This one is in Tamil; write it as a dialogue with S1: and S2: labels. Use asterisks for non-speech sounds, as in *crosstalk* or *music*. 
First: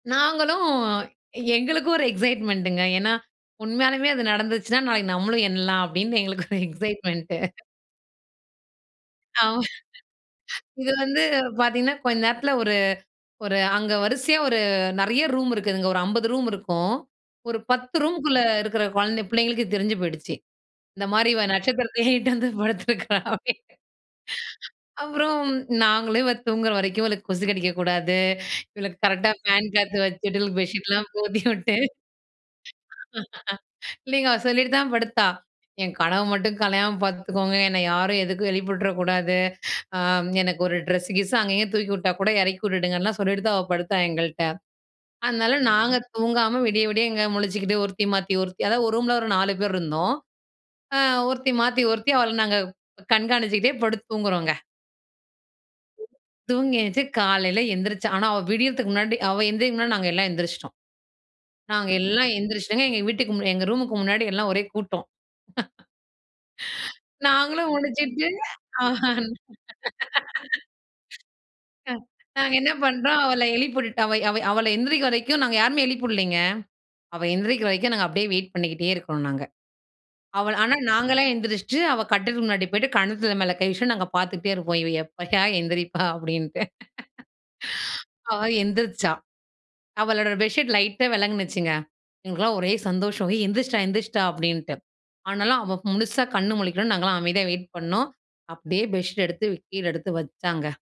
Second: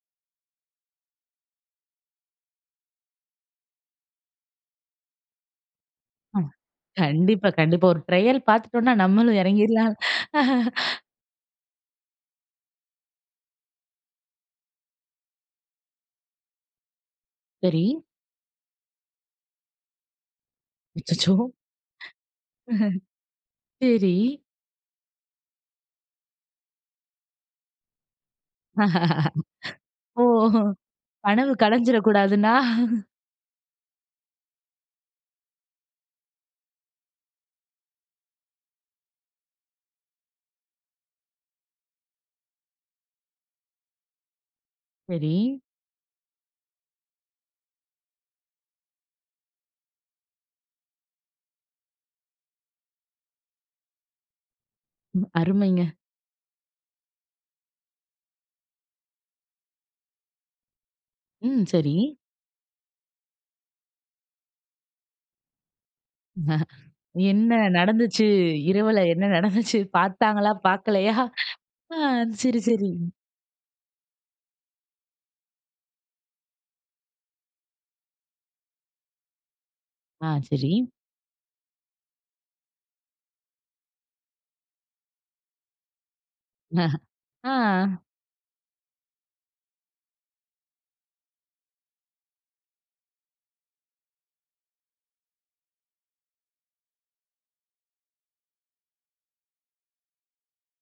S1: நாங்களும் எங்களுக்கும் ஒரு எக்ஸைட்மெண்டங்க ஏன்னா, உண்மையாலயுமே அது நடந்துச்சுனா நாளைக்கு நம்மளும் எண்ணலாம், அப்டின்னு எங்களுக்கு
S2: ம்.
S1: ஒரு எக்ஸைட்மெண்ட்டு.
S2: கண்டிப்பா, கண்டிப்பா. ஒரு ட்ரையல் பாத்துட்டோம்ன்னா நம்மளும்
S1: ஆமா.
S2: எறங்கிறலாம்.
S1: இது வந்து பார்த்தீங்கன்னா, கொஞ்ச நேரத்ல ஒரு ஒரு அங்க வரிசையா ஒரு நெறைய ரூம் இருக்குதுங்க. ஒரு 50 ரூம் இருக்கும். ஒரு
S2: சரி.
S1: 10 ரூம்க்குள்ள இருக்கற கொழந்த புள்ளைங்களுக்கு தெரிஞ்சு போய்டுச்சு. இந்த மாரி
S2: அச்சச்சோ!
S1: இவ நட்சத்திரத்தயே இட்டாந்து வந்து படுத்திருக்றா அப்படினு.
S2: சரி.
S1: அப்புறம் நாங்களும் இவள் தூங்குற வரைக்கும், இவளுக்கு கொசு கடிக்க கூடாது, இவளுக்கு கரெக்ட்டா ஃபேன் காத்து
S2: ஓ!
S1: வச்சுட்டு, பெட்ஷீட்லாம் போத்தி
S2: கனவு
S1: விட்டு,
S2: கலைஞ்சிரக்கூடாதுன்னா?
S1: இல்லைங்க. அவ சொல்லிட்டு தான் படுத்தா. என் கனவு மட்டும் கலையாம பாத்துக்கோங்க. என்ன யாரும் எதுக்கும் எழுப்பி விட்ற கூடாது. ஆம். எனக்கு ஒரு ட்ரெஸ்ஸு கிஸ்ஸு அங்கே இங்கே தூக்கி விட்டா கூட எறக்கி விட்டுடுங்கன்லாம் சொல்லிட்டு தான் அவள் படுத்தாள் எங்கள்ட்ட.
S2: சரி.
S1: அதனால நாங்க தூங்காம விடிய விடிய இங்க முழிச்சிக்கிட்டு ஒருத்தி மாத்தி ஒருத்தி, அதாவது ஒரு ரூம்ல ஒரு நாலு பேர் இருந்தோம். ஆ, ஒருத்தி மாத்தி ஒருத்தி அவள நாங்க கண்காணிச்சிக்கிட்டே படுத்து தூங்குறோங்க.
S2: ம். அருமைங்க.
S1: தூங்கி எந்திருச்சு காலையில எந்திரிச்சா, ஆனா அவ விடியறதுக்கு முன்னாடி அவ ஏந்திரிக்றதுக்கு முன்னாடி நாங்க எல்லாம் எந்திரிச்சுட்டோம்.
S2: ம்.
S1: நாங்க
S2: சரி.
S1: எல்லாம் எந்திரிச்சுட்டங்க. எங்க வீட்டுக் எங்க ரூம்க்கு முன்னாடி எல்லாம் ஒரே கூட்டம்.
S2: என்ன
S1: நாங்களும்
S2: நடந்துச்சு?
S1: முழிச்சுட்டு, ஆ.
S2: இரவுல என்ன நடந்துச்சு? பாத்தாங்களா, பாக்கலையா? அ.
S1: நாங்க
S2: சரி,
S1: என்ன
S2: சரி.
S1: பண்றோம், அவள எழுப்பி விட்டுட்டு, அவ அவ அவள எந்திரிக்கிற வரைக்கும் நாங்க யாருமே எழுப்பி வுடலைங்க. அவ எந்திரிக்கிற வரைக்கும், நாங்க அப்டியே வெயிட் பண்ணிக்கிட்டே இருக்குறோம் நாங்க.
S2: ஆ,
S1: அவள
S2: சரி.
S1: ஆனா நாங்கல்லாம் எந்திரிச்சுட்டு, அவ கட்டுலுக்கு முன்னாடி போய்ட்டு, கண்ணத்துல மேல கை வச்சுட்டு, நாங்க பாத்துக்கிட்டே இருக்கோம். இவ எப்பயா எந்திரிப்பா அப்டின்டு.
S2: *chuckles* ஆ.
S1: அவ எந்திரிச்சா. அவளோட பெட்ஷீட் லைட்டா வெலங்கினுச்சுங்க. எங்களுக்குல்லாம் ஒரே சந்தோஷம். "ஏய் எந்திரிச்சுட்டா எந்திரிச்சிட்டா", அப்டின்ட்டு. ஆனாலும் அவ முழுசா கண் முழிக்கணும்னு நாங்கலாம் அமைதியா வெயிட் பண்ணோம். அப்டியே பெட்ஷீட் எடுத்து கீழ எடுத்து வச்சாங்க.